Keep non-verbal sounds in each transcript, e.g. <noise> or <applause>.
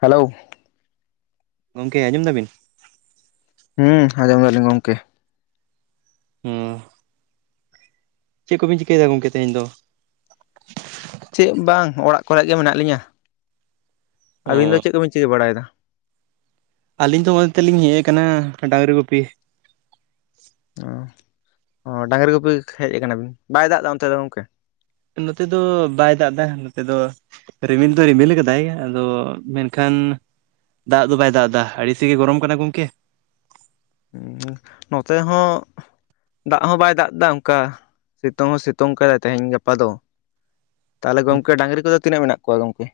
Hello. ᱜᱚᱝᱠᱮ ᱟᱸᱡᱚᱢ ᱫᱟᱵᱤᱱ? ᱦᱩᱸ ᱟᱸᱡᱚᱢ ᱫᱟᱞᱤᱧ ᱜᱚᱝᱠᱮ᱾ ᱚ ᱪᱮᱫ ᱠᱚᱵᱮᱱ ᱪᱤᱠᱟᱹᱭᱮᱫᱟ ᱜᱚᱝᱠᱮ ᱛᱮᱦᱮᱧ ᱫᱚ? ᱪᱮᱫ ᱵᱟᱝ ᱚᱲᱟᱜ ᱠᱚᱨᱮᱜ ᱜᱮ ᱢᱮᱱᱟᱜ ᱞᱤᱧᱟ ᱾ ᱟᱹᱵᱤᱱ ᱫᱚ ᱚ ᱪᱮᱫ ᱠᱚᱵᱤᱱ ᱪᱤᱠᱟᱹ ᱵᱟᱲᱟᱭᱮᱫᱟ? ᱟᱹᱞᱤᱧ ᱫᱚ ᱦᱚᱜᱼᱚ ᱱᱚᱛᱮ ᱛᱮ ᱞᱤᱧ ᱦᱮᱡ ᱟᱠᱟᱱᱟ ᱰᱟᱺᱜᱽᱨᱤ ᱜᱩᱯᱤ ᱾ ᱚ ᱚ ᱰᱟᱝᱨᱤ ᱜᱩᱯᱤ ᱦᱮᱡ ᱟᱠᱟᱱᱟ ᱵᱤᱱ ᱵᱟᱭ ᱫᱟᱜ ᱮᱫᱟ ᱚᱱᱛᱮ ᱫᱚ ᱜᱚᱢᱠᱮ? ᱱᱚᱛᱮ ᱫᱚ ᱵᱟᱭ ᱫᱟᱜ ᱮᱫᱟ, ᱱᱚᱛᱮ ᱫᱚ ᱨᱤᱢᱤᱞ ᱫᱚ ᱨᱤᱢᱤᱞ ᱟᱠᱟᱫᱟᱭ, ᱟᱫᱚ ᱢᱮᱱᱠᱷᱟᱱ ᱫᱟᱜ ᱫᱚ ᱵᱟᱭ ᱫᱟᱜ ᱮᱫᱟ ᱟᱲᱤᱥᱮᱜᱮ ᱜᱚᱨᱚᱢ ᱠᱟᱱᱟ ᱜᱚᱢᱠᱮ ᱾ ᱱᱚᱛᱮ ᱦᱚᱸ ᱫᱟᱜ ᱦᱚᱸ ᱵᱟᱭ ᱫᱟᱜ ᱮᱫᱟ ᱚᱱᱠᱟ ᱥᱤᱛᱩᱝ ᱦᱚᱸ ᱥᱤᱛᱩᱝ ᱟᱠᱟᱫᱟᱭ ᱛᱮᱦᱮᱧ ᱜᱟᱯᱟ ᱫᱚ ᱾ ᱛᱟᱦᱚᱞᱮ ᱜᱚᱢᱠᱮ ᱰᱟᱝᱨᱤ ᱠᱚᱫᱚ ᱛᱤᱱᱟᱹᱜ ᱢᱮᱱᱟᱜ ᱠᱚᱣᱟ ᱜᱚᱝᱠᱮ?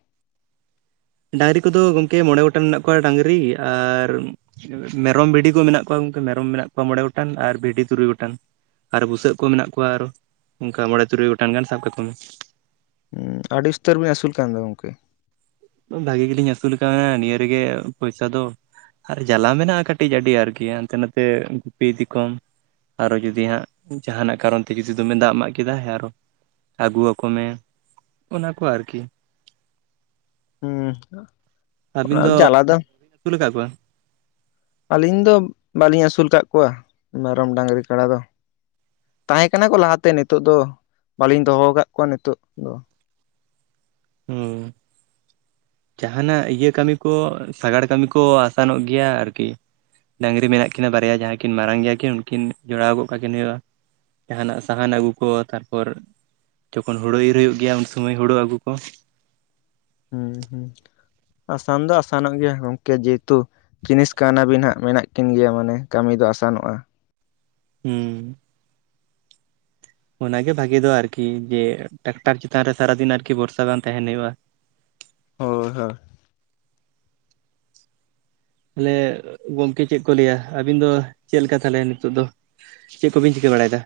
ᱰᱟᱝᱨᱤ ᱠᱚᱫᱚ ᱜᱚᱝᱠᱮ ᱢᱚᱬᱮ ᱜᱚᱴᱟᱝ ᱢᱮᱱᱟᱜ ᱠᱚᱣᱟ ᱰᱟᱝᱨᱤ ᱟᱨ ᱢᱮᱨᱚᱢ ᱵᱷᱤᱰᱤ ᱠᱚ ᱢᱮᱱᱟᱜ ᱠᱚᱣᱟ ᱜᱚᱝᱠᱮ, ᱢᱮᱨᱚᱢ ᱢᱮᱱᱟᱜ ᱠᱚᱣᱟ ᱢᱚᱬᱮ ᱜᱚᱴᱟᱝ ᱟᱨ ᱵᱷᱤᱰᱤ ᱛᱩᱨᱩᱭ ᱜᱚᱴᱟᱝ ᱾ ᱟᱨ ᱵᱩᱥᱟᱹᱜ ᱠᱚ ᱢᱮᱱᱟᱜ ᱠᱚᱣᱟ ᱟᱨᱚ ᱚᱱᱠᱟ ᱢᱚᱬᱮ ᱛᱩᱨᱩᱭ ᱜᱚᱴᱟᱝ ᱜᱟᱱ ᱥᱟᱵ ᱠᱟᱠᱚ ᱢᱮ ᱾ ᱦᱩᱸ ᱟᱹᱰᱤ ᱩᱥᱛᱟᱹᱨ ᱵᱮᱱ ᱟᱹᱥᱩᱞ ᱠᱟᱱ ᱫᱚ ᱜᱚᱝᱠᱮ ᱾ ᱵᱷᱟᱹᱜᱤ ᱜᱮᱞᱤᱧ ᱟᱹᱥᱩᱞ ᱠᱟᱣᱱᱟ ᱱᱤᱭᱟᱹ ᱨᱮᱜᱮ ᱯᱚᱭᱥᱟ ᱫᱚ ᱾ ᱟᱨ ᱡᱟᱞᱟ ᱢᱮᱱᱟᱜᱼᱟ ᱠᱟᱹᱴᱤᱡ ᱟᱹᱰᱤ ᱟᱨᱠᱤ ᱦᱟᱱᱛᱮ ᱱᱟᱛᱮ ᱜᱩᱯᱤ ᱤᱫᱤᱠᱚᱢ ᱾ ᱟᱨᱚ ᱡᱩᱫᱤ ᱦᱟᱸᱜ ᱡᱟᱦᱟᱱᱟᱜ ᱠᱟᱨᱚᱱ ᱛᱮ ᱡᱩᱫᱤ ᱫᱚᱢᱮ ᱫᱟᱜ ᱮᱢᱟᱜ ᱠᱮᱫᱟ ᱦᱮ ᱟᱨᱚ ᱟᱹᱜᱩᱣᱟᱠᱚ ᱢᱮ <inaudible> ᱚᱱᱟ ᱠᱚ ᱟᱨᱠᱤ ᱾ <inaudible> ᱚᱱᱟ ᱡᱟᱞᱟ ᱫᱚ <inaudible> ᱟᱹᱥᱩᱞ ᱟᱠᱟᱫ ᱠᱚᱣᱟ ᱟᱹᱞᱤᱧ ᱫᱚ ᱵᱟᱹᱞᱤᱧ ᱟᱹᱥᱩᱞ ᱟᱠᱟᱫ ᱠᱚᱣᱟ ᱢᱮᱨᱚᱢ ᱰᱟᱹᱝᱜᱨᱤ ᱠᱟᱰᱟ ᱫᱚ ᱾ ᱛᱟᱦᱮᱸ ᱠᱟᱱᱟ ᱠᱚ ᱞᱟᱦᱟ ᱛᱮ ᱱᱤᱛᱚᱜ ᱫᱚ ᱵᱟᱹᱞᱤᱧ ᱫᱚᱦᱚ ᱟᱠᱟᱫ ᱠᱚᱣᱟ ᱱᱤᱛᱚᱜ ᱦᱮᱸ ᱾ ᱡᱟᱦᱱᱟᱜ ᱤᱭᱟᱹ ᱠᱟᱹᱢᱤ ᱠᱚ ᱥᱟᱜᱟᱲ ᱠᱟᱹᱢᱤ ᱠᱚ ᱟᱥᱟᱱᱚᱜ ᱜᱮᱭᱟ ᱟᱨᱠᱤ ᱾ ᱰᱟᱹᱝᱨᱤ ᱢᱮᱱᱟᱜ ᱠᱤᱱᱟ ᱵᱟᱨᱭᱟ, ᱡᱟᱦᱟᱸᱭ ᱠᱤᱱ ᱢᱟᱨᱟᱝ ᱜᱮᱭᱟ ᱠᱤᱱ ᱩᱱᱠᱤᱱ ᱡᱚᱲᱟᱣ ᱜᱚᱫ ᱠᱟᱠᱤᱱ ᱦᱩᱭᱩᱜᱼᱟ ᱾ ᱡᱟᱦᱱᱟᱜ ᱥᱟᱦᱟᱱ ᱟᱹᱜᱩ ᱠᱚ ᱛᱟᱨᱯᱚᱨ ᱡᱚᱠᱷᱚᱱ ᱦᱳᱲᱳ ᱤᱨ ᱦᱩᱭᱩᱜ ᱜᱮᱭᱟ ᱩᱱ ᱥᱩᱢᱟᱹᱭ ᱦᱳᱲᱳ ᱟᱹᱜᱩ ᱠᱚ ᱾ ᱦᱮᱸ ᱦᱩᱸ <inaudible> ᱟᱥᱟᱱ ᱫᱚ ᱟᱥᱟᱱᱚᱜ ᱜᱮᱭᱟ ᱜᱚᱢᱠᱮ ᱡᱮᱦᱮᱛᱩ ᱡᱤᱱᱤᱥ ᱠᱟᱣᱱᱟᱵᱤᱱ ᱦᱟᱸᱜ ᱢᱮᱱᱟᱜ ᱠᱤᱱ ᱜᱮᱭᱟ ᱢᱟᱱᱮ ᱠᱟᱹᱢᱤ ᱫᱚ ᱟᱥᱟᱱᱚᱜᱼᱟ ᱾ ᱦᱮᱸ ᱦᱮᱸ ᱾ ᱚᱱᱟᱜᱮ ᱵᱷᱟᱜᱤ ᱫᱚ ᱟᱨᱠᱤ ᱡᱮ ᱴᱨᱟᱠᱴᱟᱨ ᱪᱮᱛᱟᱱ ᱨᱮ ᱥᱟᱨᱟᱫᱤᱱ ᱟᱨᱠᱤ ᱵᱚᱨᱥᱟ ᱵᱟᱝ ᱛᱟᱦᱮᱱ ᱦᱩᱭᱩᱜᱼᱟ ᱾ ᱦᱳᱭ ᱦᱳᱭ ᱾ ᱛᱟᱦᱞᱮ ᱜᱚᱝᱠᱮ ᱪᱮᱫ ᱠᱚ ᱞᱟᱹᱭᱟ ᱟᱵᱤᱱ ᱫᱚ ᱪᱮᱫ ᱞᱮᱠᱟ ᱛᱟᱦᱞᱮ ᱱᱤᱛᱚᱜ ᱫᱚ? ᱪᱮᱫ ᱠᱚᱵᱮᱱ ᱪᱤᱠᱟᱹ ᱵᱟᱲᱟᱭᱮᱫᱟ?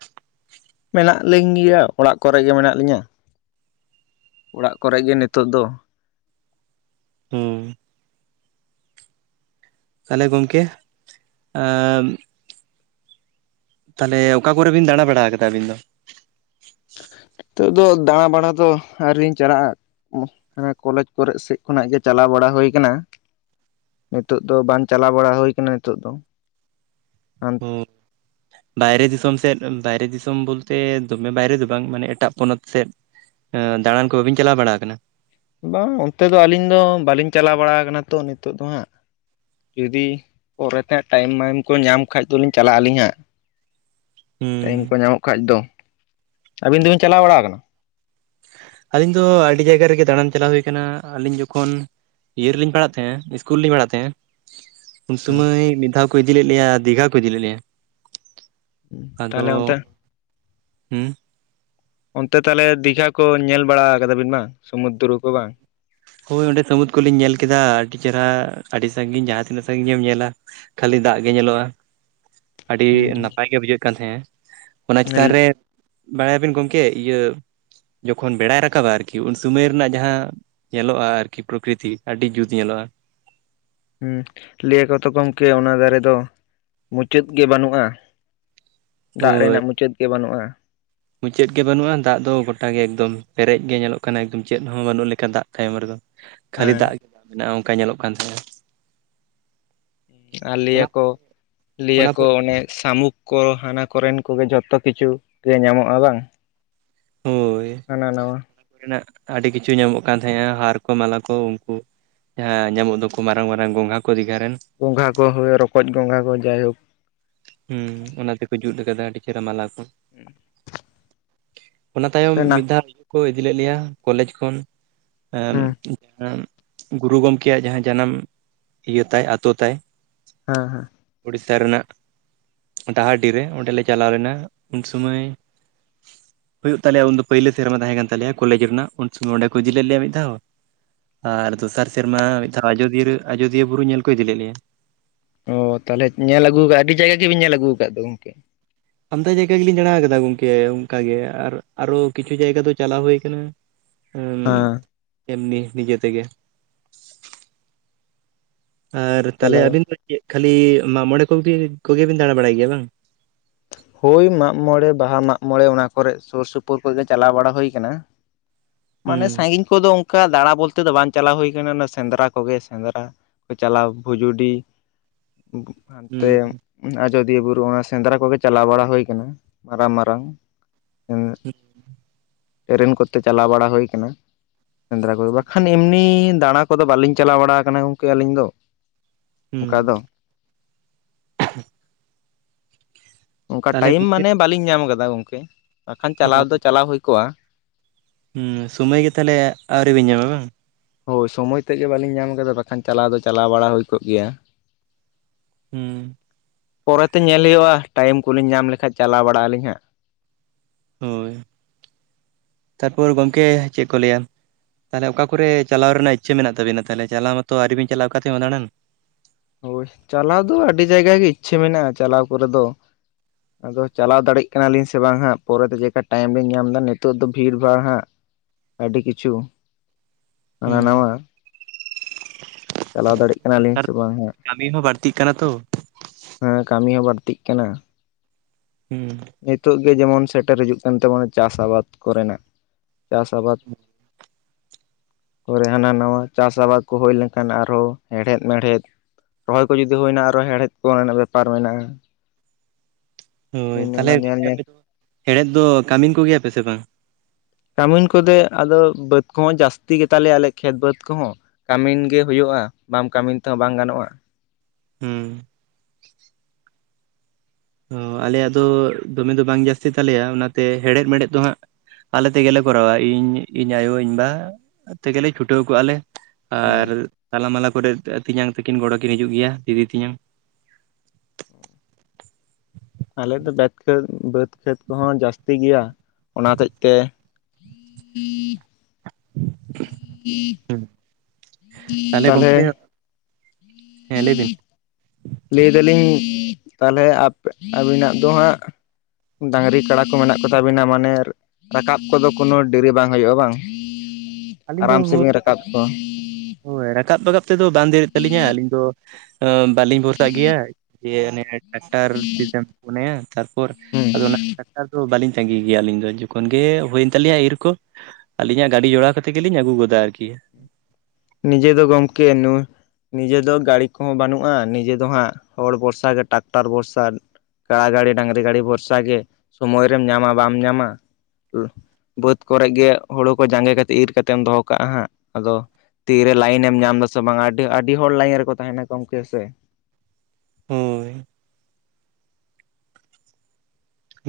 ᱢᱮᱱᱟᱜ ᱞᱤᱧ ᱜᱮᱭᱟ ᱚᱲᱟᱜ ᱠᱚᱨᱮ ᱜᱮ ᱢᱮᱱᱟᱜ ᱞᱤᱧᱟ ᱾ ᱚᱲᱟᱜ ᱠᱚᱨᱮᱜ ᱜᱮ ᱱᱤᱛᱚᱜ ᱫᱚ ᱾ ᱦᱩᱸ ᱾ ᱛᱟᱦᱚᱞᱮ ᱜᱚᱢᱠᱮ ᱮᱸᱻ ᱛᱟᱦᱚᱞᱮ ᱚᱠᱟ ᱠᱚᱨᱮ ᱵᱤᱱ ᱫᱟᱬᱟ ᱵᱟᱲᱟ ᱟᱠᱟᱫᱟ ᱟᱹᱵᱤᱱ ᱫᱚ? ᱱᱤᱛᱚᱜ ᱫᱚ ᱫᱟᱬᱟ ᱵᱟᱲᱟ ᱫᱚ ᱟᱹᱣᱨᱤ ᱞᱤᱧ ᱪᱟᱞᱟᱜᱼᱟ ᱾ ᱦᱚᱸ ᱠᱚᱞᱮᱡᱽ ᱠᱚᱨᱮᱜ ᱥᱮᱫ ᱠᱷᱚᱱᱟᱜ ᱜᱮ ᱪᱟᱞᱟᱣ ᱵᱟᱲᱟ ᱦᱩᱭᱩ ᱟᱠᱟᱱᱟ ᱾ ᱱᱤᱛᱚᱜ ᱫᱚ ᱵᱟᱝ ᱪᱟᱞᱟᱣ ᱵᱟᱲᱟ ᱦᱩᱭ ᱟᱠᱟᱱᱟ ᱱᱤᱛᱚᱜ ᱫᱚ ᱾ <inaudible> <unintelligible> ᱵᱟᱭᱨᱮ ᱫᱤᱥᱚᱢ ᱥᱮᱫ ᱵᱟᱭᱨᱮ ᱫᱤᱥᱚᱢ ᱵᱚᱞᱛᱮ ᱫᱚᱢᱮ ᱵᱟᱭᱨᱮ ᱫᱚ ᱵᱟᱝ ᱢᱟᱱᱮ ᱮᱴᱟᱜ ᱯᱚᱱᱚᱛ ᱥᱮᱫ ᱫᱟᱬᱟᱱ ᱠᱚ ᱵᱟᱹᱵᱤᱱ ᱪᱟᱞᱟᱣ ᱵᱟᱲᱟ ᱟᱠᱟᱱᱟ? ᱵᱟᱝ ᱚᱱᱛᱮ ᱫᱚ ᱟᱹᱞᱤᱧ ᱫᱚ ᱵᱟᱹᱞᱤᱧ ᱪᱟᱞᱟᱣ ᱵᱟᱲᱟ ᱟᱠᱟᱱᱟ ᱛᱚ ᱱᱤᱛᱳᱜ ᱫᱚ ᱦᱟᱸᱜ ᱾ ᱡᱩᱫᱤ ᱯᱚᱨᱮ ᱛᱮ ᱦᱟᱸᱜ ᱴᱟᱭᱤᱢ ᱢᱟᱭᱤᱢ ᱠᱚ ᱧᱟᱢ ᱠᱷᱟᱡ ᱫᱚᱞᱤᱧ ᱪᱟᱞᱟᱜ ᱟᱹᱞᱤᱧ ᱦᱟᱸᱜ ᱾ ᱴᱟᱭᱤᱢ ᱦᱩᱸ ᱠᱚ ᱧᱟᱢᱚ-ᱜ ᱠᱷᱟᱹᱭ ᱫᱚ ᱾ᱟᱹᱵᱤᱱ ᱫᱚᱵᱤᱱ ᱪᱟᱞᱟ-ᱣ ᱵᱟᱲᱟ ᱟᱠᱟᱱᱟ? ᱟᱹᱞᱤᱧ ᱫᱚ, ᱟᱹᱰᱤ ᱡᱟᱭᱜᱟ ᱨᱮᱜᱮ ᱫᱟᱬᱟᱱ ᱪᱟᱞᱟ-ᱣ ᱦᱩᱭ ᱟᱠᱟᱱᱟ᱾ ᱟᱹᱞᱤᱧ ᱡᱚᱠᱷᱚᱱ ᱤᱭᱟᱨ ᱨᱮᱞᱤᱧ ᱯᱟᱲᱟ-ᱜ ᱛᱟᱦᱮᱸ ᱱᱟ᱾ ᱤᱥᱩᱞ ᱨᱮᱞᱤᱧ ᱯᱟᱲᱟ-ᱜ ᱛᱟᱦᱮᱸᱫ ᱟ᱾ ᱩᱱ ᱦᱮᱸ ᱥᱚᱢᱚᱭ ᱢᱤᱫ ᱫᱷᱽᱟᱣ ᱠᱚ, ᱤᱫᱤ ᱞᱮᱫ ᱞᱮᱭᱟ᱾ ᱫᱤᱜᱷᱽᱟ ᱠᱚ ᱤᱫᱤ ᱞᱮᱫ ᱞᱮᱭᱟ᱾ ᱟᱫᱚ, ᱛᱟᱦᱚᱞᱮ ᱚᱱᱛᱮ ᱦᱮᱸ ᱚᱱᱛᱮ ᱛᱟᱦᱚᱞᱮ, ᱫᱤᱜᱷᱽᱟ ᱠᱚ ᱧᱮᱞ ᱵᱟᱲᱟ ᱟᱠᱟᱫᱟ ᱵᱤᱱ ᱵᱟᱝ᱾ ᱥᱩᱚᱢᱩᱫᱽᱨᱚ ᱠᱚ ᱵᱟᱝ? ᱦᱳᱭ, ᱚᱸᱰᱮ ᱥᱟᱹᱢᱩᱫᱽᱨᱚ ᱠᱚᱞᱤᱧ ᱧᱮᱞ ᱠᱮᱫᱟ ᱾ᱟᱹᱰᱤ ᱪᱮᱨᱦᱨᱟ᱾ ᱟᱹᱰᱤ ᱥᱟᱹᱜᱤᱧ ᱡᱟᱦᱟᱸ ᱛᱤᱱᱟᱹᱜ ᱥᱟᱺᱜᱤᱧ ᱜᱮᱢ ᱧᱮᱞᱟ᱾ ᱠᱷᱟᱹᱞᱤ ᱫᱟᱜ ᱜᱮ ᱧᱮᱞᱚᱜᱼᱟ᱾ ᱟᱹᱰᱤ ᱦᱩᱸ ᱱᱟᱯᱟᱭ ᱜᱮ, ᱵᱩᱡᱷᱟᱹᱜ ᱠᱟᱱ ᱛᱟᱦᱮᱸᱼᱟ᱾ ᱚᱱᱟ ᱪᱮᱛᱟᱱ ᱨᱮ ᱦᱩᱸ ᱵᱟᱲᱟᱭᱟᱵᱤᱱ ᱜᱚᱝᱠᱮ ᱾ᱤᱭᱟᱹ ᱡᱚᱠᱷᱚᱱ ᱵᱮᱲᱟᱭ ᱨᱟᱠᱟᱵᱟ᱾ ᱟᱨᱠᱤ ᱩᱱ ᱥᱩᱢᱚᱭ ᱨᱮᱱᱟ-ᱜ ᱡᱟᱦᱟᱸ ᱧᱮᱞᱚᱜᱼᱟ ᱾ᱟᱨᱠᱤ ᱯᱨᱚᱠᱨᱤᱛᱤ᱾ ᱟᱹᱰᱤ ᱡᱩᱛ ᱧᱮᱞᱚᱜᱼᱟ᱾ ᱦᱩᱸ᱾ ᱞᱟᱹᱭ ᱟᱠᱚ ᱛᱚ ᱜᱚᱝᱠᱮ ᱾ᱚᱱᱟ ᱫᱷᱟᱨᱮ ᱫᱚ, ᱢᱩᱪᱟᱹᱫ ᱜᱮ ᱵᱟᱹᱱᱩᱜᱼᱟ᱾ ᱫᱟᱜ ᱦᱳᱭ ᱨᱮᱱᱟ-ᱜ ᱢᱩᱪᱟᱹᱫ ᱜᱮ, ᱵᱟᱹᱱᱩᱜᱼᱟ᱾ ᱢᱩᱪᱟᱹᱫ ᱜᱮ ᱵᱟᱹᱱᱩᱜᱼᱟ ᱾ᱫᱟᱜ ᱫᱚ ᱜᱚᱴᱟ ᱜᱮ ᱮᱠᱫᱚᱢ, ᱯᱮᱸᱨᱮᱡ ᱜᱮ ᱧᱮᱞᱚ-ᱜ ᱠᱟᱱᱟ ᱾ᱮᱠᱫᱚᱢ ᱪᱮᱫ ᱦᱚᱸ ᱵᱟᱹᱱᱩᱜ ᱞᱮᱠᱟ᱾ ᱫᱟᱜ ᱛᱟᱭᱚᱢ ᱨᱮᱫᱚ᱾ ᱠᱷᱟᱹᱞᱤ ᱦᱮᱸ ᱫᱟᱜ ᱜᱮ ᱫ ᱢᱮᱱᱟᱜᱼᱟ᱾ ᱚᱱᱠᱟ ᱧᱮᱞᱚ-ᱜ ᱠᱟᱱ ᱛᱟᱦᱮᱸᱱᱟ᱾ ᱟᱨ, ᱞᱟᱹᱭᱟ ᱠᱚ᱾ ᱞᱟᱹᱭᱟ ᱚᱱᱟ ᱠᱚ᱾ ᱯᱚᱨᱮ ᱚᱱᱮ ᱥᱟᱢᱩᱠᱷ ᱠᱚ᱾ ᱦᱟᱱᱟ ᱠᱚᱨᱮᱱ ᱠᱚ-ᱜᱮ ᱡᱷᱚᱛᱛᱚ ᱠᱤᱪᱷᱩ ᱜᱮ, ᱧᱟᱢᱚᱜᱼᱟ᱾ ᱵᱟᱝ ᱦᱳᱭ᱾ ᱦᱟᱱᱟ - ᱱᱟᱶᱟ ᱨᱮᱱᱟ-ᱜ ᱟᱹᱰᱤ ᱠᱤᱪᱷᱩ ᱧᱟᱢᱚ-ᱜ ᱠᱟᱱ ᱛᱟᱦᱮᱸᱱᱟ ᱾ᱦᱟᱨ ᱠᱚ, ᱢᱟᱞᱟ ᱠᱚ, ᱩᱱᱠᱩ ᱡᱟᱦᱟᱸ ᱧᱟᱢᱚ-ᱜ ᱫᱚ-ᱠᱚ ᱢᱟᱨᱟᱝ - ᱢᱟᱨᱟᱝ ᱜᱚᱸᱜᱷᱟ ᱠᱚ᱾ ᱫᱤᱜᱷᱟ ᱨᱮᱱ᱾ ᱜᱚᱸᱜᱷᱟ ᱠᱚ, ᱨᱚᱠᱚᱡ ᱜᱚᱸᱜᱷᱟ ᱠᱚ, ᱡᱟᱭ ᱦᱳᱠ ᱦᱩᱸ ᱚᱱᱟ ᱛᱮᱠᱚ ᱡᱩᱛ ᱟᱠᱟᱫᱟ᱾ ᱟᱹᱰᱤ ᱪᱮᱦᱨᱟ᱾ ᱢᱟᱞᱟ ᱠᱚ᱾ ᱦᱩᱸ ᱚᱱᱟ ᱛᱟᱭᱚᱢ᱾ ᱢᱤᱫ ᱫᱷᱟᱹᱣ ᱟᱞᱮ ᱠᱚ, ᱤᱫᱤ ᱞᱮᱫ ᱞᱮᱭᱟ ᱾ᱠᱚᱞᱮᱡᱽ ᱠᱷᱚᱱ᱾ ᱮᱸᱻ ᱦᱮᱸ ᱜᱩᱨᱩ ᱜᱚᱝᱠᱮᱭᱟᱼᱜ ᱡᱟᱦᱟᱸ ᱡᱟᱱᱟᱢ, ᱤᱭᱟᱹ ᱛᱟᱭ, ᱟᱹᱛᱩ ᱛᱟᱭ᱾ ᱦᱮᱸ - ᱦᱮᱸ᱾ ᱩᱲᱤᱥᱥᱟ ᱨᱮᱱᱟ-ᱜ ᱰᱟᱸᱦᱟᱨᱰᱤ ᱨᱮ, ᱚᱸᱰᱮ ᱞᱮ ᱪᱟᱞᱟ-ᱣ ᱞᱮᱱᱟ ᱾ᱩᱱ ᱥᱢᱟᱹᱭ ᱦᱩᱭᱩ-ᱜ ᱛᱟᱞᱮᱭᱟ᱾ ᱩᱱᱫᱚ ᱯᱟᱹᱭᱞᱟᱹ ᱥᱮᱸᱨᱢᱟ ᱾ᱛᱟᱦᱮᱸ ᱠᱟᱱ ᱛᱟᱞᱮᱭᱟ᱾ ᱠᱚᱞᱮᱡᱽ ᱨᱮᱱᱟ-ᱜ ᱩᱱ ᱥᱚᱢᱚᱭ ᱚᱸᱰᱮ ᱠᱚ ᱤᱫᱤ ᱞᱮᱫ ᱞᱮᱭᱟ ᱾ᱢᱤᱫ ᱫᱷᱟᱹᱣ᱾ ᱟᱨ ᱫᱚᱥᱟᱨ ᱥᱮᱸᱨᱢᱟ᱾ ᱢᱤᱫᱽᱫᱷᱟᱹᱣ ᱟᱡᱚᱫᱤᱭᱟᱹ- ᱟᱡᱚᱫᱤᱭᱟᱹ ᱵᱩᱨᱩ ᱧᱮᱞ ᱠᱚ, ᱤᱫᱤ ᱞᱮᱫ ᱞᱮᱭᱟ᱾ ᱚᱸᱻ ᱛᱟᱦᱟᱞᱮ ᱧᱮᱞ ᱟᱹᱜᱩ ᱠᱟᱜᱼᱟ ᱾ᱟᱹᱰᱤ ᱡᱟᱭᱜᱟ, ᱜᱮᱵᱮᱱ ᱧᱮᱞ ᱟᱹᱜᱩ ᱟᱠᱟᱫ ᱾ᱫᱚ ᱜᱚᱝᱠᱮ᱾ ᱟᱢᱫᱟ ᱡᱟᱭᱜᱟ ᱜᱮᱞᱤᱧ ᱫᱟᱲᱟ ᱟᱠᱟᱫᱟ ᱜᱚᱝᱠᱮ ᱾ᱚᱱᱠᱟ ᱜᱮ, ᱟᱨ ᱟᱨᱚ ᱠᱤᱪᱷᱩ ᱡᱟᱭᱜᱟ ᱫᱚ, ᱪᱟᱞᱟ-ᱣ ᱦᱩᱭ ᱟᱠᱟᱱᱟ᱾ ᱦᱟᱻ ᱮᱢᱱᱤ ᱾ᱱᱤᱡᱮ ᱛᱮᱜᱮ ᱟᱨ᱾ ᱛᱟᱦᱟᱞᱮ ᱪᱟᱞᱟᱣ ᱟᱹᱵᱤᱱ ᱫᱚ ᱪᱮᱫ, ᱠᱷᱟᱹᱞᱤ ᱢᱟᱜᱽ ᱢᱚᱬᱮᱸ ᱠᱚ-ᱜᱮ, ᱠᱚ-ᱜᱮ ᱵᱤᱱ ᱫᱟᱲᱟ ᱵᱟᱲᱟ᱾ᱭ ᱜᱮᱭᱟ᱾ ᱵᱟᱝ? ᱦᱳᱭ ᱢᱟᱜᱽ ᱢᱚᱬᱮᱸ, ᱵᱟᱦᱟ ᱢᱟᱜᱽ ᱢᱚᱬᱮᱸ, ᱚᱱᱟ ᱠᱚᱨᱮ ᱥᱩᱨ ᱥᱩᱯᱩᱨ ᱠᱚ ᱜᱮ, ᱪᱟᱞᱟ-ᱣ ᱵᱟᱲᱟ ᱾ᱦᱩᱭ ᱟᱠᱟᱱᱟ ᱢᱟᱱᱮ ᱦᱩᱸ ᱥᱟᱹᱜᱤᱧ ᱠᱚ-ᱫᱚ ᱚᱱᱠᱟ ᱫᱟᱲᱟ ᱵᱚᱞᱛᱮ ᱫᱚ᱾ ᱵᱟᱝ ᱪᱟᱞᱟ-ᱣ ᱦᱩᱭ ᱠᱟᱱᱟ᱾ ᱚᱱᱟ ᱥᱮᱸᱫᱽᱨᱟ ᱠᱚᱜᱮ, ᱥᱮᱸᱫᱽᱨᱟ᱾ ᱥᱮᱸᱫᱽᱨᱟ ᱠᱚ ᱪᱟᱞᱟ-ᱣ ᱵᱷᱩᱡᱩᱰᱤ ᱦᱟᱱᱛᱮ᱾ ᱦᱩᱸ ᱟᱡᱚᱫᱤᱭᱟᱹ ᱵᱩᱨᱩ ᱚᱱᱟ ᱥᱮᱸᱫᱽᱨᱟ᱾ ᱠᱚᱜᱮ ᱪᱟᱞᱟ-ᱣ ᱵᱟᱲᱟ ᱦᱩᱭ ᱟᱠᱟᱱᱟ᱾ ᱢᱟᱨᱟᱝ - ᱢᱟᱨᱟᱝ <unintelligible> ᱴᱮᱨᱮᱱ ᱠᱚᱛᱮ, ᱪᱟᱞᱟ-ᱣ ᱵᱟᱲᱟ ᱦᱩᱭ ᱟᱠᱟᱱᱟ᱾ ᱥᱮᱸᱫᱽᱨᱟ ᱠᱚ ᱫᱚ ᱵᱟᱠᱷᱟᱱ ᱮᱢᱱᱤ, ᱫᱟᱲᱟ ᱠᱚᱼᱫᱚ ᱵᱟᱹᱞᱤᱧ ᱪᱟᱞᱟ-ᱣ ᱵᱟᱲᱟ ᱟᱠᱟᱱᱟ᱾ ᱜᱚᱝᱠᱮ ᱟᱹᱞᱤᱧ ᱫᱚ᱾ ᱦᱩᱸ ᱚᱠᱟ ᱫᱚ <inaudible> ᱚᱱᱠᱟ ᱛᱟᱦᱚᱞᱮ ᱴᱟᱭᱤᱢ ᱜᱚᱝᱠᱮ ᱢᱟᱱᱮ ᱵᱟᱹᱞᱤᱧ ᱧᱟᱢ ᱠᱟᱫᱟ᱾ ᱜᱚᱝᱠᱮ ᱵᱟᱠᱷᱟᱱ ᱚ ᱪᱟᱞᱟ-ᱣ ᱫᱚ ᱪᱟᱞᱟ-ᱣ ᱦᱩᱭ ᱠᱚᱜᱼᱟ᱾ ᱦᱩᱸ ᱥᱳᱢᱚᱭ ᱜᱮ ᱛᱟᱦᱟᱞᱮ ᱟᱹᱣᱨᱤ ᱵᱤᱱ ᱧᱟᱢᱟ ᱵᱟᱝ ᱦᱳᱭ ᱥᱚᱢᱚᱭ ᱛᱮᱫᱜᱮ ᱵᱟᱹᱞᱤᱧ ᱧᱟᱢ ᱠᱟᱫᱟ ᱵᱟᱠᱷᱟᱱ ᱪᱟᱞᱟᱣ ᱫᱚ ᱪᱟᱞᱟᱣ ᱵᱟᱲᱟ ᱦᱩᱭ ᱠᱚᱜ ᱜᱮᱭᱟ ᱦᱩᱸ ᱯᱚᱨᱮᱛᱮ ᱧᱮᱞ ᱦᱩᱭᱩᱜᱼᱟ ᱴᱟᱭᱤᱢ ᱠᱚᱞᱤᱧ ᱧᱟᱢ ᱞᱮᱠᱷᱟᱡ ᱪᱟᱞᱟᱣ ᱵᱟᱲᱟᱜ ᱟᱹᱞᱤᱧ ᱦᱟᱸᱜ ᱦᱳᱭ <inaudible> ᱛᱟᱨᱯᱚᱨ ᱜᱚᱝᱠᱮ ᱪᱮᱫ ᱠᱚ ᱞᱟᱹᱭᱟ ᱛᱟᱦᱟᱞᱮ ᱚᱠᱟ ᱠᱚᱨᱮ ᱪᱟᱞᱟᱣ ᱨᱮᱱᱟᱜ ᱤᱪᱪᱷᱟᱹ ᱢᱮᱱᱟᱜ ᱛᱟᱹᱵᱤᱱᱟ? ᱛᱟᱦᱟᱞᱮ ᱪᱟᱞᱟᱣ ᱢᱟᱛᱚ ᱟᱹᱣᱨᱤ ᱵᱤᱱ ᱪᱟᱞᱟᱜᱼᱟ ᱚᱠᱟᱛᱮ ᱦᱚᱸ ᱫᱟᱲᱟᱱ᱾ ᱦᱳᱭ ᱪᱟᱞᱟᱣ ᱫᱚ ᱟᱹᱰᱤ ᱡᱟᱭᱜᱟ ᱜᱮ ᱤᱪᱪᱷᱟᱹ ᱢᱮᱱᱟᱜᱼᱟ ᱪᱟᱞᱟᱣ ᱠᱚᱨᱮ ᱫᱚ ᱟᱫᱚ ᱪᱟᱞᱟᱣ ᱫᱟᱲᱮᱸᱜ ᱠᱟᱱᱟᱞᱤᱧ ᱥᱮ ᱵᱟᱝ ᱦᱟᱸᱜ ᱯᱚᱨᱮᱛᱮ ᱪᱮᱠᱟ ᱴᱟᱭᱤᱢ ᱞᱤᱧ ᱧᱟᱢ ᱫᱟ ᱱᱤᱛᱳᱜ ᱫᱚ ᱵᱷᱤᱲ ᱵᱷᱟᱸᱲ ᱦᱟᱸᱜ ᱟᱹᱰᱤ ᱠᱤᱪᱷᱩ ᱦᱟᱱᱟ ᱦᱩᱸ ᱱᱟᱣᱟ ᱪᱟᱞᱟᱣ ᱫᱟᱲᱮᱸᱴᱜ ᱠᱟᱱᱟ ᱞᱤᱧ ᱱᱮᱛᱟᱨ ᱥᱮ ᱫᱚ ᱵᱟᱝ ᱦᱟᱸᱜ ᱠᱟᱹᱢᱤ ᱦᱚᱸ ᱵᱟᱹᱲᱛᱤᱜ ᱠᱟᱱᱟ ᱛᱚ ᱦᱮᱸ ᱠᱟᱹᱢᱤ ᱦᱚᱸ ᱵᱟᱹᱲᱛᱤᱜ ᱠᱟᱱᱟ ᱦᱩᱸ ᱱᱤᱛᱳᱜ ᱜᱮ ᱡᱮᱢᱚᱱ ᱥᱮᱴᱮᱨ ᱦᱤᱡᱩᱜ ᱠᱟᱱ ᱛᱟᱢᱟ ᱪᱟᱥ ᱟᱵᱟᱫ ᱠᱚᱨᱮᱱᱟᱜ ᱪᱟᱥ ᱟᱵᱟᱫ ᱠᱚᱨᱮ ᱦᱟᱱᱟ ᱱᱟᱣᱟ ᱪᱟᱥ ᱟᱵᱟᱫᱽ ᱠᱚ ᱦᱳᱭ ᱞᱮᱱᱠᱷᱟᱱ ᱟᱨᱦᱚᱸ ᱦᱮᱲᱦᱮᱫ ᱢᱮᱲᱦᱮᱫ ᱨᱚᱦᱚᱭ ᱠᱚ ᱡᱩᱫᱤ ᱦᱳᱭ ᱮᱱᱟ ᱟᱨᱚ ᱦᱮᱲᱦᱮᱫ ᱠᱚᱨᱮᱱᱟᱜ ᱵᱮᱯᱟᱨ ᱢᱮᱱᱟᱜᱼᱟ᱾ ᱦᱳᱭ ᱤᱧ ᱛᱟᱞᱦᱮ ᱚᱱᱟ ᱧᱮᱞ ᱜᱚᱝᱠᱮ ᱧᱮᱞ ᱟᱯᱮ ᱫᱚ ᱦᱮᱲᱦᱮᱫ ᱫᱚ ᱠᱟᱹᱢᱤᱱ ᱠᱚ ᱜᱮᱭᱟ ᱯᱮ ᱥᱮ ᱵᱟᱝ? ᱠᱟᱹᱢᱤᱱ ᱠᱚᱜᱮ ᱟᱫᱚ ᱵᱟᱹᱫᱽ ᱠᱚᱦᱚᱸ ᱡᱟᱹᱥᱛᱤ ᱜᱮᱛᱟᱞᱮᱭᱟ ᱟᱞᱮ ᱠᱷᱮᱛ ᱵᱟᱹᱫᱽ ᱠᱚᱦᱚᱸ ᱠᱟᱹᱢᱤᱱ ᱜᱮ ᱦᱳᱭᱳᱜᱼᱟ ᱵᱟᱢ ᱠᱟᱹᱢᱤᱱ ᱛᱮᱦᱚᱸ ᱵᱟᱝ ᱜᱟᱱᱚᱜᱼᱟ᱾ ᱦᱩᱸ ᱚ ᱟᱞᱮᱭᱟᱜ ᱫᱚ ᱫᱚᱢᱮ ᱫᱚ ᱵᱟᱝ ᱡᱟᱹᱥᱛᱤ ᱛᱟᱞᱮᱭᱟ ᱚᱱᱟᱛᱮ ᱦᱮᱲᱦᱮᱫ ᱢᱮᱲᱦᱮᱫ ᱫᱚ ᱦᱟᱸᱜ ᱟᱞᱮ ᱛᱮᱜᱮᱞᱮ ᱠᱚᱨᱟᱣᱟ, ᱤᱧ ᱤᱧ ᱟᱭᱳ ᱤᱧᱵᱟ ᱛᱮᱜᱮᱞᱮ ᱪᱷᱩᱴᱟᱹᱣ ᱠᱚᱜᱼᱟᱞᱮ ᱦᱩᱸ ᱟᱨ ᱛᱟᱞᱟᱢᱟᱞᱟ ᱠᱚᱨᱮ ᱛᱤᱧᱟᱝ ᱛᱟᱹᱠᱤᱱ ᱜᱚᱲᱟ ᱠᱤᱱ ᱦᱤᱡᱩᱜ ᱜᱮᱭᱟ ᱫᱤᱫᱤ ᱛᱤᱧᱟᱝ। ᱟᱞᱮ ᱫᱚ ᱵᱮᱫ ᱠᱷᱟᱹᱛ ᱵᱟᱹᱫᱽ ᱠᱷᱮᱛ ᱠᱚᱦᱚᱸ ᱡᱟᱹᱥᱛᱤ ᱜᱮᱭᱟ ᱚᱱᱟ ᱦᱚᱛᱮᱡ ᱛᱮ ᱛᱟᱦᱚᱞᱮ ᱛᱟᱞᱦᱮ ᱜᱚᱝᱠᱮ ᱦᱮᱸ ᱞᱟᱹᱭ ᱵᱤᱱ ᱞᱟᱹᱭ ᱫᱟᱞᱤᱧ ᱛᱟᱞᱦᱮ ᱟᱯᱮ ᱟᱹᱵᱤᱱᱟᱜ ᱫᱚ ᱦᱟᱸᱜ ᱰᱟᱝᱨᱤ ᱠᱟᱲᱟ ᱠᱚ ᱢᱮᱱᱟᱜ ᱠᱚ ᱛᱟᱵᱤᱱᱟ ᱢᱟᱱᱮ ᱨᱟᱠᱟᱵ ᱠᱚᱫᱚ ᱠᱳᱱᱳ ᱰᱮᱨᱤ ᱵᱟᱝ ᱦᱳᱭᱳᱜᱼᱟ ᱵᱟᱝ? ᱟᱹᱞᱤᱧ ᱫᱚ ᱟᱨᱟᱢ ᱦᱳᱭ ᱥᱮᱵᱤᱱ ᱨᱟᱠᱟᱵ ᱠᱚᱣᱟ᱾ ᱦᱳᱭ ᱨᱟᱠᱟᱵ ᱵᱟᱠᱟᱵ ᱛᱮᱫᱚ ᱵᱟᱝ ᱫᱮᱨᱤᱜ ᱛᱟᱹᱞᱤᱧᱟ ᱟᱹᱞᱤᱧ ᱫᱚ ᱵᱟᱹᱞᱤᱧ ᱵᱷᱚᱨᱥᱟᱜ ᱜᱮᱭᱟ ᱫᱤᱭᱮ ᱚᱱᱮ ᱴᱨᱟᱠᱴᱟᱨ ᱛᱤᱥ ᱮᱢ ᱯᱷᱳᱱ ᱟᱭᱟ ᱛᱟᱨᱯᱚᱨ ᱦᱩᱸ ᱟᱫᱚ ᱚᱱᱟ ᱴᱟᱠᱴᱟᱨ ᱫᱚ ᱵᱟᱹᱞᱤᱧ ᱛᱟᱸᱜᱤ ᱜᱮᱭᱟ ᱟᱹᱞᱤᱧ ᱫᱚ ᱡᱚᱠᱷᱚᱱ ᱜᱮ ᱦᱳᱭ ᱮᱱ ᱛᱟᱞᱮᱭᱟ ᱤᱨ ᱠᱚ ᱟᱹᱞᱤᱧᱟᱜ ᱜᱟᱹᱰᱤ ᱡᱚᱲᱟᱣ ᱠᱟᱛᱮ ᱜᱮᱞᱤᱧ ᱟᱹᱜᱩ ᱜᱚᱫᱟ ᱟᱨᱠᱤ ᱱᱤᱡᱮ ᱫᱚ ᱜᱚᱢᱠᱮ ᱱᱚᱣᱟ ᱱᱤᱡᱮ ᱫᱚ ᱜᱟᱹᱲᱤ ᱠᱚᱦᱚᱸ ᱵᱟᱹᱱᱩᱜᱼᱟ ᱱᱤᱡᱮ ᱫᱚ ᱦᱟᱸᱜ ᱦᱚᱲ ᱵᱷᱚᱨᱥᱟ ᱜᱮ ᱴᱟᱠᱴᱟᱨ ᱵᱷᱚᱨᱥᱟ ᱠᱟᱲᱟ ᱜᱟᱹᱲᱤ ᱰᱟᱝᱨᱤ ᱜᱟᱹᱰᱤ ᱵᱷᱚᱨᱥᱟ ᱜᱮ ᱥᱚᱢᱚᱭ ᱨᱮᱢ ᱧᱟᱢᱟ ᱵᱟᱢ ᱧᱟᱢᱟ ᱵᱟᱹᱫᱽ ᱠᱚᱨᱮ ᱜᱮ ᱦᱳᱲᱳ ᱠᱚ ᱡᱟᱸᱜᱮ ᱠᱟᱛᱮ ᱤᱨ ᱠᱟᱛᱮᱢ ᱫᱚᱦᱚ ᱠᱟᱜᱼᱟ ᱦᱟᱸᱜ ᱟᱫᱚ ᱛᱤᱨᱮ ᱞᱟᱭᱮᱱᱮᱢ ᱧᱟᱢ ᱫᱟᱥᱮ ᱵᱟᱝᱟ ᱟᱹᱰᱤ ᱟᱹᱰᱤ ᱦᱚᱲ ᱞᱟᱭᱮᱱ ᱨᱮᱠᱚ ᱛᱟᱦᱮᱱᱟ ᱜᱚᱢᱠᱮ ᱥᱮ ᱦᱳᱭ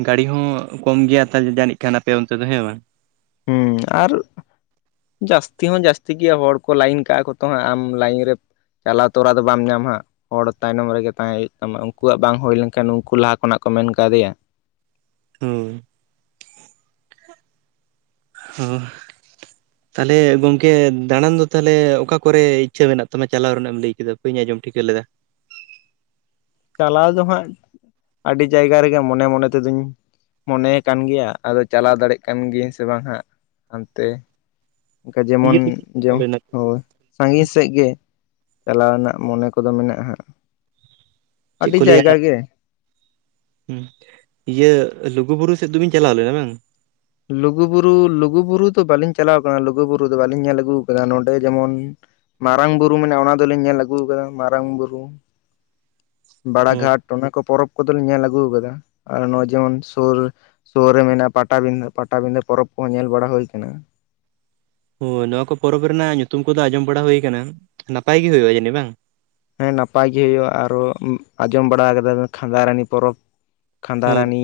ᱜᱟᱹᱲᱤ ᱦᱚᱸ ᱠᱚᱢ ᱜᱮᱭᱟ <unintelligible> ᱡᱟᱹᱱᱤᱡ ᱠᱟᱱ ᱟᱯᱮ ᱚᱱᱛᱮ ᱫᱚ ᱦᱮᱸ ᱵᱟᱝ? ᱦᱩᱸ ᱟᱨ ᱡᱟᱹᱥᱛᱤ ᱦᱚᱸ ᱡᱟᱹᱥᱛᱤ ᱜᱮᱭᱟ ᱦᱚᱲ ᱠᱚ ᱞᱟᱭᱤᱱ ᱠᱟᱜᱼᱟ ᱠᱚ ᱛᱚ ᱦᱟᱸᱜ ᱟᱢ ᱞᱟᱭᱤᱱ ᱨᱮᱢ ᱪᱟᱞᱟᱣ ᱛᱚᱨᱟ ᱫᱚ ᱵᱟᱢ ᱧᱟᱢᱟ ᱦᱟᱸᱜ ᱦᱚᱲ ᱛᱟᱭᱱᱚᱢ ᱨᱮᱜᱮ ᱛᱟᱦᱮᱸ ᱦᱳᱭᱳᱜ ᱛᱟᱢᱟ ᱩᱱᱠᱩᱣᱟᱜ ᱵᱟᱝ ᱦᱳᱭ ᱞᱮᱱᱠᱷᱟᱱ ᱩᱱᱠᱩ ᱞᱟᱦᱟ ᱠᱷᱚᱱᱟᱜ ᱠᱚ ᱢᱮᱱ ᱠᱟᱫᱮᱭᱟ ᱦᱩᱸ ᱾ ᱦᱚ ᱾ ᱛᱟᱦᱞᱮ ᱜᱚᱢᱠᱮ, ᱫᱟᱬᱟᱱ ᱫᱚ ᱛᱟᱦᱚᱞᱮ ᱚᱠᱟ ᱠᱚᱨᱮ ᱤᱪᱪᱷᱟᱹ ᱢᱮᱱᱟᱜ ᱛᱟᱢᱟ ᱪᱟᱞᱟᱣ ᱨᱮᱱᱟᱜ ᱮᱢ ᱞᱟᱹᱭ ᱠᱮᱫᱟ? ᱵᱟᱹᱧ ᱟᱸᱡᱚᱢ ᱴᱷᱤᱠᱟᱹ ᱞᱮᱫᱟ! ᱪᱟᱞᱟᱣ ᱫᱚ ᱦᱟᱸᱜ ᱟᱹᱰᱤ ᱡᱟᱭᱜᱟ ᱨᱮᱜᱮ ᱢᱚᱱᱮ ᱢᱚᱱᱮ ᱛᱮᱫᱚᱧ ᱢᱚᱱᱮᱭ ᱠᱟᱱ ᱜᱮᱭᱟ ᱟᱫᱚ ᱪᱟᱞᱟᱣ ᱫᱟᱲᱮᱜ ᱠᱟᱱ ᱜᱤᱭᱟᱹᱧ ᱥᱮ ᱵᱟᱝ ᱦᱟᱸᱜ ᱦᱟᱱᱛᱮ ᱾ ᱚᱝᱠᱟ ᱤᱭᱟᱹ ᱡᱮᱢᱚᱱ ᱫᱚᱵᱤᱱ ᱪᱟᱞᱟᱣ ᱡᱚ, ᱞᱮᱱᱟ ᱦᱳᱭ! ᱥᱟᱺᱜᱤᱧ ᱥᱮᱜ ᱜᱮ ᱪᱟᱞᱟᱣ ᱨᱮᱱᱟᱜ ᱢᱚᱱᱮ ᱠᱚᱫᱚ ᱢᱮᱱᱟᱜᱼᱟ ᱦᱟᱸᱜ ᱟᱹᱰᱤ ᱡᱟᱭᱜᱟ ᱜᱮ ᱾ ᱦᱩᱸ, ᱤᱭᱟᱹ ᱞᱩᱜᱩ ᱵᱩᱨᱩ ᱥᱮᱫ ᱫᱚᱵᱤᱱ ᱪᱟᱞᱟᱣ ᱞᱮᱱᱟ ᱵᱟᱝ? ᱞᱩᱜᱩᱵᱩᱨᱩ ᱞᱩᱜᱩᱵᱩᱨᱩ ᱫᱚ ᱵᱟᱹᱞᱤᱧ ᱪᱟᱞᱟᱣ ᱠᱟᱱᱟ, ᱞᱩᱜᱩᱵᱩᱨᱩ ᱫᱚ ᱵᱟᱞᱤᱧ ᱧᱮᱞ ᱟᱹᱜᱩ ᱟᱠᱟᱫᱟ ᱱᱚᱰᱮ ᱡᱮᱢᱚᱱ ᱢᱟᱨᱟᱝ ᱵᱩᱨᱩ ᱢᱮᱱᱟᱭᱟ ᱚᱱᱟ ᱫᱚᱞᱤᱧ ᱧᱮᱞ ᱟᱹᱜᱩ ᱟᱠᱟᱫᱟ, ᱢᱟᱨᱟᱝ ᱵᱩᱨᱩ ᱾ ᱦᱮᱸ ᱵᱟᱲᱟᱜᱷᱟᱴ ᱚᱱᱟᱠᱚ ᱯᱚᱨᱚᱵᱽ ᱠᱚᱫᱚᱞᱤᱧ ᱧᱮᱞ ᱟᱹᱜᱩ ᱟᱠᱟᱫᱟ ᱟᱨ ᱱᱚᱜ ᱚᱭ ᱡᱮᱢᱚᱱ ᱥᱳᱨ ᱥᱳᱨ ᱨᱮ ᱢᱮᱱᱟᱜᱼᱟ ᱯᱟᱴᱟᱵᱤᱸᱫᱷᱟᱹ ᱯᱟᱴᱟᱵᱤᱫᱷᱟᱹ ᱯᱚᱨᱚᱵᱽ ᱠᱚᱦᱚᱸ ᱧᱮᱞ ᱵᱟᱲᱟ ᱦᱳᱭ ᱠᱟᱱᱟ ᱾ ᱦᱳᱭ, ᱱᱚᱶᱟ ᱠᱚ ᱯᱚᱨᱚᱵᱽ ᱨᱮᱭᱟᱜ ᱧᱩᱛᱩᱢ ᱠᱚᱫᱚ ᱟᱸᱡᱚᱢ ᱵᱟᱲᱟ ᱦᱳᱭ ᱟᱠᱟᱱᱟ, ᱱᱟᱯᱟᱭ ᱜᱮ ᱦᱳᱭᱳᱜᱼᱟ ᱡᱟᱹᱱᱤᱡ ᱵᱟᱝ? ᱦᱮᱸ, ᱱᱟᱯᱟᱭ ᱜᱮ ᱦᱳᱭᱳᱜᱼᱟ ᱟᱨᱚ ᱟᱸᱡᱚᱢ ᱵᱟᱲᱟ ᱠᱟᱫᱟ ᱵᱮ ᱠᱷᱟᱸᱫᱟᱨᱟᱱᱤ ᱯᱚᱨᱚᱵᱽ ᱦᱳᱭ ᱠᱷᱟᱸᱫᱟᱨᱟᱱᱤ,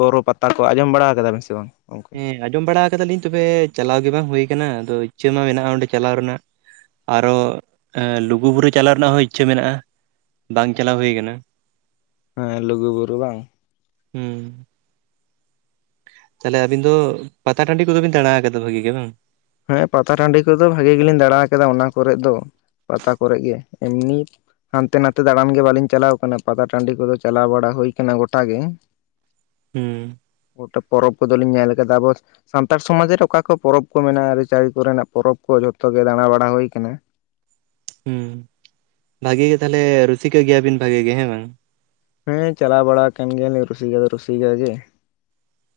ᱵᱚᱨᱚ ᱯᱟᱛᱟ ᱠᱚ ᱟᱸᱡᱚᱢ ᱵᱟᱲᱟ ᱠᱟᱫᱟ ᱵᱤᱱ ᱥᱮ ᱵᱟᱝ? ᱦᱮᱸ, ᱟᱸᱡᱚᱢ ᱵᱟᱲᱟ ᱠᱟᱫᱟᱞᱤᱧ ᱛᱚᱵᱮ ᱪᱟᱞᱟᱣ ᱜᱮ ᱵᱟᱝ ᱦᱳᱭ ᱠᱟᱱᱟ ᱟᱫᱚ ᱤᱪᱪᱟᱹ ᱢᱟ ᱢᱮᱱᱟᱜᱼᱟ ᱚᱸᱰᱮ ᱪᱟᱞᱟᱣ ᱨᱮᱱᱟᱜ ᱟᱨᱚ ᱮᱸ ᱞᱩᱜᱩᱵᱩᱨᱩ ᱪᱟᱞᱟᱣ ᱨᱮᱱᱟᱜ ᱦᱚᱸ ᱤᱪᱪᱷᱟᱹ ᱢᱮᱱᱟᱜᱼᱟ, ᱵᱟᱝ ᱪᱟᱞᱟᱣ ᱦᱳᱭ ᱠᱟᱱᱟ ᱾ ᱦᱮᱸ, ᱞᱩᱜᱩ ᱵᱩᱨᱩ ᱵᱟᱝ! ᱦᱩᱸ ᱾ ᱛᱟᱦᱚᱞᱮ ᱟᱵᱤᱱ ᱫᱚ ᱯᱟᱛᱟ ᱴᱟᱺᱰᱤ ᱠᱚᱫᱚ ᱵᱤᱱ ᱫᱟᱬᱟ ᱟᱠᱟᱫᱟ ᱵᱷᱟᱜᱤ ᱜᱮ ᱵᱟᱝ? ᱦᱮᱸ ᱯᱟᱛᱟ ᱴᱟᱺᱰᱤ ᱠᱚᱫᱚ ᱵᱷᱟᱜᱮ ᱜᱮᱞᱤᱧ ᱫᱟᱬᱟ ᱟᱠᱟᱫᱟ ᱚᱱᱟ ᱠᱚᱨᱮᱜ ᱫᱚ, ᱯᱟᱛᱟ ᱠᱚᱨᱮᱜ ᱜᱮ ᱮᱢᱱᱤ ᱦᱟᱱᱛᱮ ᱱᱟᱛᱮ ᱫᱟᱬᱟᱱ ᱜᱮ ᱵᱟᱹᱞᱤᱧ ᱪᱟᱞᱟᱣ ᱠᱟᱱᱟ, ᱯᱟᱛᱟ ᱴᱟᱺᱰᱤ ᱠᱚᱫᱚ ᱪᱟᱞᱟᱣ ᱵᱟᱲᱟ ᱦᱩᱭ ᱠᱟᱱᱟ ᱜᱚᱴᱟ ᱜᱮ ᱾ <inaudible> ᱦᱩᱸ ᱾ ᱜᱚᱴᱟ ᱯᱚᱨᱚᱵᱽ ᱠᱚᱫᱚ ᱞᱤᱧ ᱧᱮᱞ ᱠᱟᱫᱟ ᱟᱵᱚ ᱥᱟᱱᱛᱟᱲ ᱥᱚᱢᱟᱡᱽ ᱨᱮ ᱚᱠᱟ ᱠᱚ ᱯᱚᱨᱚᱵᱽ ᱠᱚ ᱢᱮᱱᱟᱜᱼᱟ ᱟᱹᱨᱤᱪᱟᱹᱞᱤ ᱠᱚᱨᱮᱱᱟᱜ ᱯᱚᱨᱚᱵᱽ ᱠᱚ ᱡᱷᱚᱛᱚ ᱜᱮ ᱫᱟᱬᱟᱵᱟᱲᱟ ᱦᱩᱭ ᱟᱠᱟᱱᱟ ᱾ ᱦᱩᱸ, ᱵᱷᱟᱜᱮ ᱜᱮ ᱛᱟᱦᱚᱞᱮ ᱨᱩᱥᱤᱠᱟ ᱜᱮᱭᱟ ᱵᱤᱱ ᱵᱷᱟᱜᱮ ᱜᱮ, ᱦᱮᱸ ᱵᱟᱝ! ᱦᱮᱸ, ᱪᱟᱞᱟᱣ ᱵᱟᱲᱟ ᱟᱠᱟᱱ ᱜᱮᱭᱟ ᱞᱤᱧ ᱨᱩᱥᱤᱠᱟ ᱫᱚ ᱨᱩᱥᱤᱠᱟ ᱜᱮ ᱾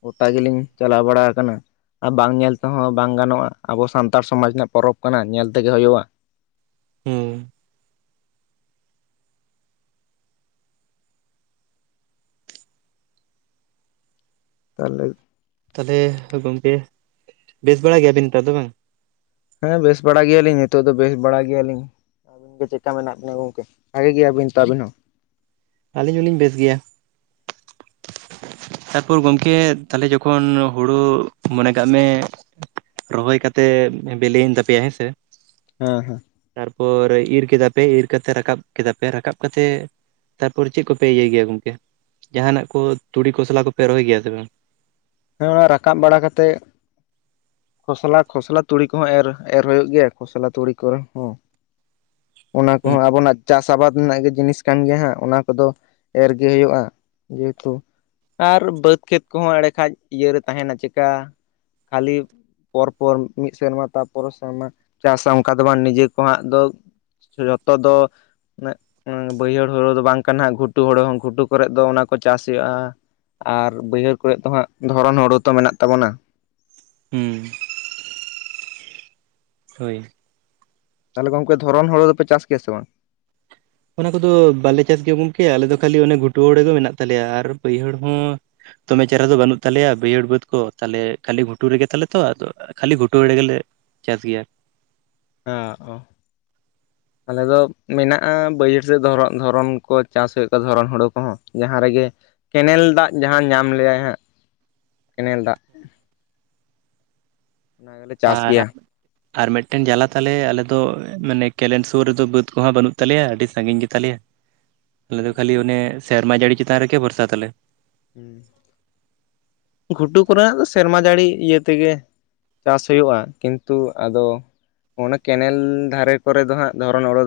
ᱜᱚᱴᱟ ᱜᱮ ᱞᱤᱧ ᱪᱟᱞᱟᱣ ᱵᱟᱲᱟ ᱟᱠᱟᱱᱟ‌ ᱾ ᱟ ᱵᱟᱝ ᱧᱮᱞ ᱛᱮᱦᱚᱸ ᱵᱟᱝ ᱜᱟᱱᱚᱜᱼᱟ ᱟᱵᱚ ᱥᱟᱱᱛᱟᱲ ᱥᱚᱢᱟᱡᱽ ᱨᱮᱱᱟᱜ ᱯᱚᱨᱚᱵᱽ ᱠᱟᱱᱟ ᱧᱮᱞ ᱛᱮᱜᱮ ᱦᱩᱭᱩᱜᱼᱟ ᱾ ᱦᱩᱸ ᱛᱟᱦᱚᱞᱮ ᱛᱟᱦᱚᱞᱮ ᱜᱚᱢᱠᱮ ᱵᱮᱥ ᱵᱟᱲᱟ ᱜᱮᱭᱟ ᱵᱤᱱ ᱛᱚ ᱟᱫᱚ ᱵᱟᱝ? ᱦᱮᱸ ᱵᱮᱥ ᱵᱟᱲᱟ ᱜᱮᱭᱟ ᱞᱤᱧ, ᱱᱤᱛᱚᱜ ᱫᱚ ᱵᱮᱥ ᱵᱟᱲᱟ ᱜᱮᱭᱟ ᱞᱤᱧ ᱾ ᱟᱹᱵᱤᱱ ᱜᱮ ᱪᱮᱫᱠᱟ ᱢᱮᱱᱟᱜ ᱵᱤᱱᱟ ᱜᱚᱝᱠᱮ, ᱵᱷᱟᱜᱮ ᱜᱮᱭᱟ ᱵᱤᱱ ᱛᱚ ᱟᱹᱵᱤᱱ ᱦᱚᱸ? ᱟᱹᱞᱤᱧ ᱦᱚᱸᱞᱤᱧ ᱵᱮᱥ ᱜᱮᱭᱟ᱾ <inaudible> ᱛᱟᱨᱯᱚᱨ ᱜᱚᱢᱠᱮ ᱛᱟᱦᱚᱞᱮ ᱡᱚᱠᱷᱚᱱ ᱦᱩᱲᱩ ᱢᱚᱱᱮ ᱠᱟᱜ ᱢᱮ ᱨᱚᱦᱚᱭ ᱠᱟᱛᱮ ᱵᱮᱞᱮᱭᱮᱱ ᱛᱟᱯᱮᱭᱟ, ᱦᱮᱸ ᱥᱮ ᱾ ᱦᱮᱸ, ᱦᱮᱸ ᱾ ᱛᱟᱨᱯᱚᱨ ᱤᱨ ᱠᱮᱫᱟ ᱯᱮ, ᱤᱨ ᱠᱟᱛᱮ ᱨᱟᱠᱟᱵ ᱠᱮᱫᱟ ᱯᱮ, ᱨᱟᱠᱟᱵ ᱠᱟᱛᱮ ᱛᱟᱨᱯᱚᱨ ᱪᱮᱜ ᱠᱚᱯᱮ ᱤᱭᱟᱹᱭ ᱜᱮᱭᱟ ᱜᱚᱝᱠᱮ? ᱡᱟᱦᱟᱱᱟᱜ ᱠᱚ ᱛᱩᱲᱤ ᱠᱚᱥᱞᱟ ᱠᱚᱯᱮ ᱨᱚᱦᱚᱭ ᱜᱮᱭᱟ ᱥᱮ ᱵᱟᱝ? ᱦᱮᱸ, ᱚᱱᱟ ᱨᱟᱠᱟᱵ ᱵᱟᱲᱟ ᱠᱟᱛᱮᱜ ᱠᱷᱚᱥᱞᱟ ᱠᱷᱚᱥᱞᱟ ᱛᱩᱲᱤ ᱠᱚᱦᱚᱸ ᱮᱨ ᱮᱨ ᱦᱩᱭᱩᱜ ᱜᱮᱭᱟ ᱠᱷᱚᱥᱞᱟ ᱛᱩᱲᱤ ᱠᱚᱨᱮ ᱦᱚᱸ, ᱚᱱᱟ ᱦᱩᱸ ᱠᱚᱦᱚᱸ ᱟᱵᱚᱱᱟᱜ? ᱪᱟᱥ ᱟᱵᱟᱫ ᱨᱮᱱᱟᱜ ᱜᱮ ᱡᱤᱱᱤᱥ ᱠᱟᱱ ᱜᱮᱭᱟ ᱦᱟᱸᱜ ᱚᱱᱟ ᱠᱚᱫᱚ ᱮᱨ ᱜᱮ ᱦᱩᱭᱩᱜᱼᱟ ᱡᱮᱦᱮᱛᱩ, ᱟᱨ ᱵᱟᱹᱫᱽ ᱠᱷᱮᱛ ᱠᱚᱦᱚᱸ ᱮᱲᱰᱮ ᱠᱷᱟᱡ ᱤᱭᱟ ᱨᱮ ᱛᱟᱦᱮᱱᱟ ᱪᱮᱠᱟ ᱠᱷᱟᱹᱞᱤ? ᱯᱚᱨ ᱯᱚᱨ ᱢᱤᱫ ᱥᱮᱨᱢᱟ ᱛᱟᱨᱯᱚᱨᱮ ᱥᱮᱨᱢᱟ ᱪᱟᱥᱟ ᱚᱱᱠᱟ ᱫᱚ ᱵᱟᱝ ᱱᱤᱡᱮ ᱠᱚ ᱦᱟᱸᱜ ᱫᱚ᱾ ᱡᱚᱛᱚ ᱫᱚ, ᱢᱮᱜ ᱵᱟᱹᱭᱦᱟᱹᱲ ᱦᱩᱲᱩ ᱫᱚ ᱵᱟᱝ ᱠᱟᱱᱟ ᱜᱷᱩᱴᱩ ᱦᱩᱲᱩ ᱦᱚᱸ ᱜᱷᱩᱴᱩ ᱠᱚᱨᱮᱫ ᱫᱚ ᱚᱱᱟ ᱠᱚ ᱪᱟᱥ ᱦᱩᱭᱩᱜᱼᱟ᱾ ᱟᱨ ᱵᱟᱹᱭᱦᱟᱹᱲ ᱠᱚᱨᱮᱫ ᱫᱚ ᱦᱟᱸᱜ ᱫᱷᱚᱨᱚᱱ ᱦᱩᱲᱩ ᱛᱚ ᱢᱮᱱᱟᱜ ᱛᱟᱵᱚᱱᱟ᱾ ᱦᱩᱸ, ᱦᱳᱭ᱾ ᱛᱟᱦᱚᱞᱮ ᱜᱚᱝᱠᱮ ᱫᱷᱚᱨᱚᱱ ᱦᱳᱲᱳ ᱫᱚᱯᱮ ᱪᱟᱥ ᱜᱮᱭᱟ ᱥᱮ ᱵᱟᱝ? ᱚᱱᱟ ᱠᱚᱫᱚ ᱵᱟᱞᱮ ᱪᱟᱥ ᱜᱮᱭᱟ ᱜᱚᱝᱠᱮ ᱟᱞᱮ ᱫᱚ ᱠᱷᱟᱹᱞᱤ ᱚᱱᱮ ᱜᱷᱩᱴᱩ ᱦᱩᱲᱩ ᱜᱮ ᱢᱮᱱᱟᱜ ᱛᱟᱞᱮᱭᱟ ᱟᱨ ᱵᱟᱹᱭᱦᱟᱹᱲ ᱦᱚᱸ, ᱫᱚᱢᱮ ᱪᱮᱦᱨᱟ ᱫᱚ ᱵᱟᱹᱱᱩᱜ ᱛᱟᱞᱮᱭᱟ ᱵᱟᱹᱭᱦᱟᱹᱲ ᱵᱟᱹᱫᱽ ᱠᱚ ᱛᱟᱦᱞᱮ ᱠᱷᱟᱹᱞᱤ ᱜᱷᱩᱴᱩ ᱨᱮᱜᱮ ᱛᱟᱞᱮ ᱛᱚ ᱟᱫᱚ, ᱠᱷᱟᱹᱞᱤ ᱜᱷᱩᱴᱩ ᱨᱮ ᱜᱮᱞᱮ ᱪᱟᱥ ᱜᱮᱭᱟ᱾ <unintelligible> ᱟᱞᱮ ᱫᱚ ᱢᱮᱱᱟᱜᱼᱟ ᱵᱟᱹᱭᱦᱟᱹᱲ ᱥᱮᱫ ᱫᱷᱚᱨᱚ ᱫᱷᱚᱨᱚᱱ ᱠᱚ ᱪᱟᱥ ᱦᱩᱭᱩᱜ ᱠᱟᱱᱟ ᱫᱷᱚᱨᱚᱢ ᱦᱳᱲᱳ ᱠᱚᱦᱚᱸ ᱡᱟᱦᱟᱸ ᱨᱮᱜᱮ, ᱠᱮᱱᱮᱞ ᱫᱟᱜ ᱡᱟᱦᱟᱸ ᱧᱟᱢ ᱞᱮᱭᱟᱭ ᱦᱟᱸᱜ ᱠᱮᱱᱮᱞ ᱫᱟᱜ᱾ ᱚᱱᱟ ᱜᱮᱞᱮ ᱪᱟᱥ ᱜᱮᱭᱟ ᱟᱨ, ᱟᱨ ᱢᱤᱫᱴᱮᱱ ᱡᱟᱞᱟ ᱛᱟᱞᱮ ᱟᱞᱮ ᱫᱚ ᱢᱟᱱᱮ ᱠᱮᱞᱮᱱ ᱥᱩᱨ ᱨᱮᱫᱚ ᱵᱟᱹᱫ ᱠᱚᱦᱚᱸ ᱵᱟᱹᱱᱩᱜ ᱛᱟᱞᱮᱭᱟ ᱟᱹᱰᱤ ᱥᱟᱺᱜᱤᱧ ᱜᱮᱛᱟ ᱞᱮᱭᱟ᱾ <inaudible> ᱟᱞᱮ ᱫᱚ ᱠᱷᱟᱹᱞᱤ ᱚᱱᱮ ᱥᱮᱨᱢᱟ ᱡᱟᱹᱲᱤ ᱪᱮᱛᱟᱱ ᱨᱮᱜᱮ ᱵᱷᱚᱨᱥᱟ ᱛᱟᱞᱮ᱾ ᱜᱷᱩᱴᱩ ᱠᱚᱨᱮᱱᱟᱜ ᱫᱚ ᱥᱮᱨᱢᱟ ᱡᱟᱹᱲᱤ ᱤᱭᱟᱹ ᱛᱮᱜᱮ? ᱪᱟᱥ ᱦᱩᱭᱩᱜᱼᱟ ᱠᱤᱱᱛᱩ ᱟᱫᱚ ᱚᱱᱟ ᱠᱮᱱᱮᱞ ᱫᱷᱟᱨᱮ ᱠᱚᱨᱮ ᱫᱚ ᱦᱟᱸᱜ ᱫᱷᱚᱨᱚᱱ ᱦᱳᱲᱳ,